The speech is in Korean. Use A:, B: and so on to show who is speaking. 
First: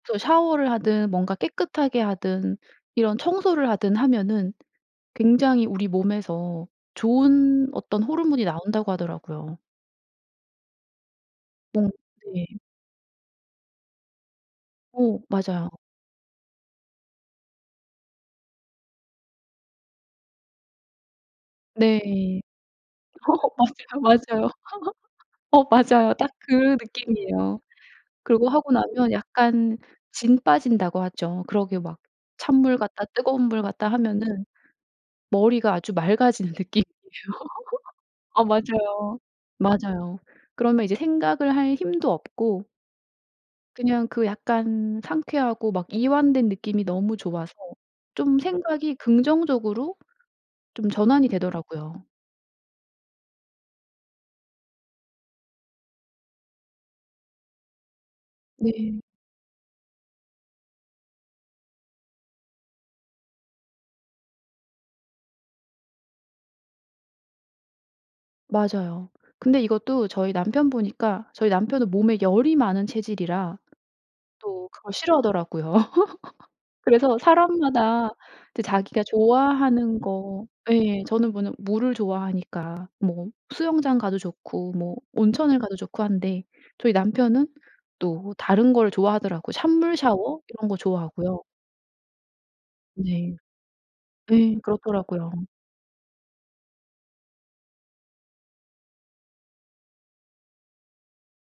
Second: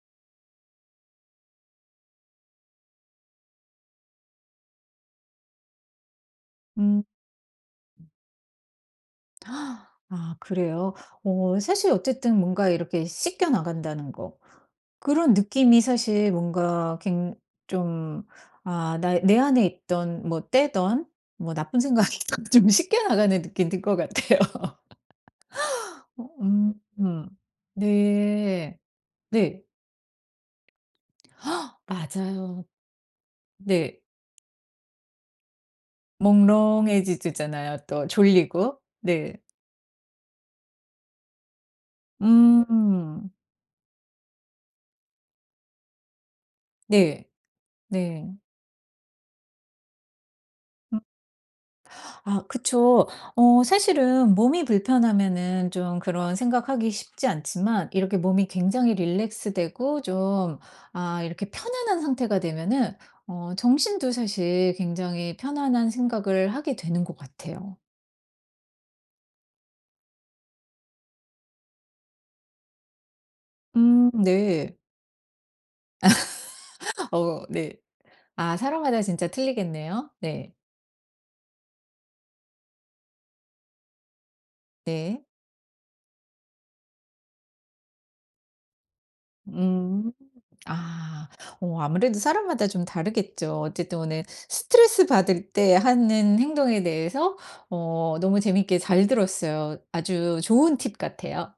A: 저 샤워를 하든 뭔가 깨끗하게 하든 이런 청소를 하든 하면은 굉장히 우리 몸에서
B: 음.
A: 좋은 어떤 호르몬이 나온다고 하더라고요.
B: 아 그래요. 어
A: 뭔
B: 사실 어쨌든
A: 예.
B: 뭔가 이렇게 씻겨 나간다는 거.
A: 어
B: 그런
A: 맞아요.
B: 느낌이 사실 뭔가 굉 좀 아 나 내 안에 있던 뭐 때든 뭐 나쁜
A: 네.
B: 생각이든 좀 씻겨 나가는 느낌이 들 것
A: 맞아요,
B: 같아요.
A: 맞아요. 어 맞아요.
B: 어
A: 딱
B: 음
A: 그
B: 음.
A: 느낌이에요. 그리고 하고
B: 네.
A: 나면
B: 네.
A: 약간 진 빠진다고 하죠. 그렇게 막
B: 맞아요.
A: 찬물 갔다 뜨거운 물 갔다
B: 네.
A: 하면은 머리가 아주 맑아지는 느낌이에요.
B: 몽롱해지지 잖아요. 또
A: 어
B: 졸리고.
A: 맞아요,
B: 네.
A: 맞아요. 그러면 이제 생각을 할 힘도 없고
B: 음.
A: 그냥 그 약간 상쾌하고 막 이완된 느낌이 너무
B: 네.
A: 좋아서
B: 네.
A: 좀 생각이 긍정적으로 좀
B: 음.
A: 전환이 되더라고요.
B: 아 그쵸. 어 사실은 몸이 불편하면은 좀 그런 생각 하기 쉽지 않지만 이렇게 몸이 굉장히
A: 네.
B: 릴랙스 되고 좀 아 이렇게 편안한 상태가 되면은 어 정신도 사실 굉장히 편안한 생각을 하게 되는 것 같아요.
A: 맞아요. 근데 이것도 저희 남편 보니까 저희 남편은 몸에 열이 많은 체질이라
B: 음
A: 또
B: 네.
A: 그걸 싫어하더라고요. 그래서
B: 어 네.
A: 사람마다
B: 아
A: 이제
B: 사람마다
A: 자기가
B: 진짜
A: 좋아하는
B: 틀리겠네요.
A: 거
B: 네.
A: 예 저는 워낙 물을 좋아하니까 뭐 수영장 가도 좋고 뭐
B: 네.
A: 온천을 가도 좋고 한데 저희 남편은 또 다른 걸 좋아하더라고요. 찬물
B: 음.
A: 샤워 이런 거
B: 아
A: 좋아하고요.
B: 어 아무래도 사람마다 좀
A: 네.
B: 다르겠죠. 어쨌든 오늘
A: 예.
B: 스트레스
A: 그렇더라고요.
B: 받을 때 하는 행동에 대해서 어 너무 재밌게 잘 들었어요. 아주 좋은 팁 같아요.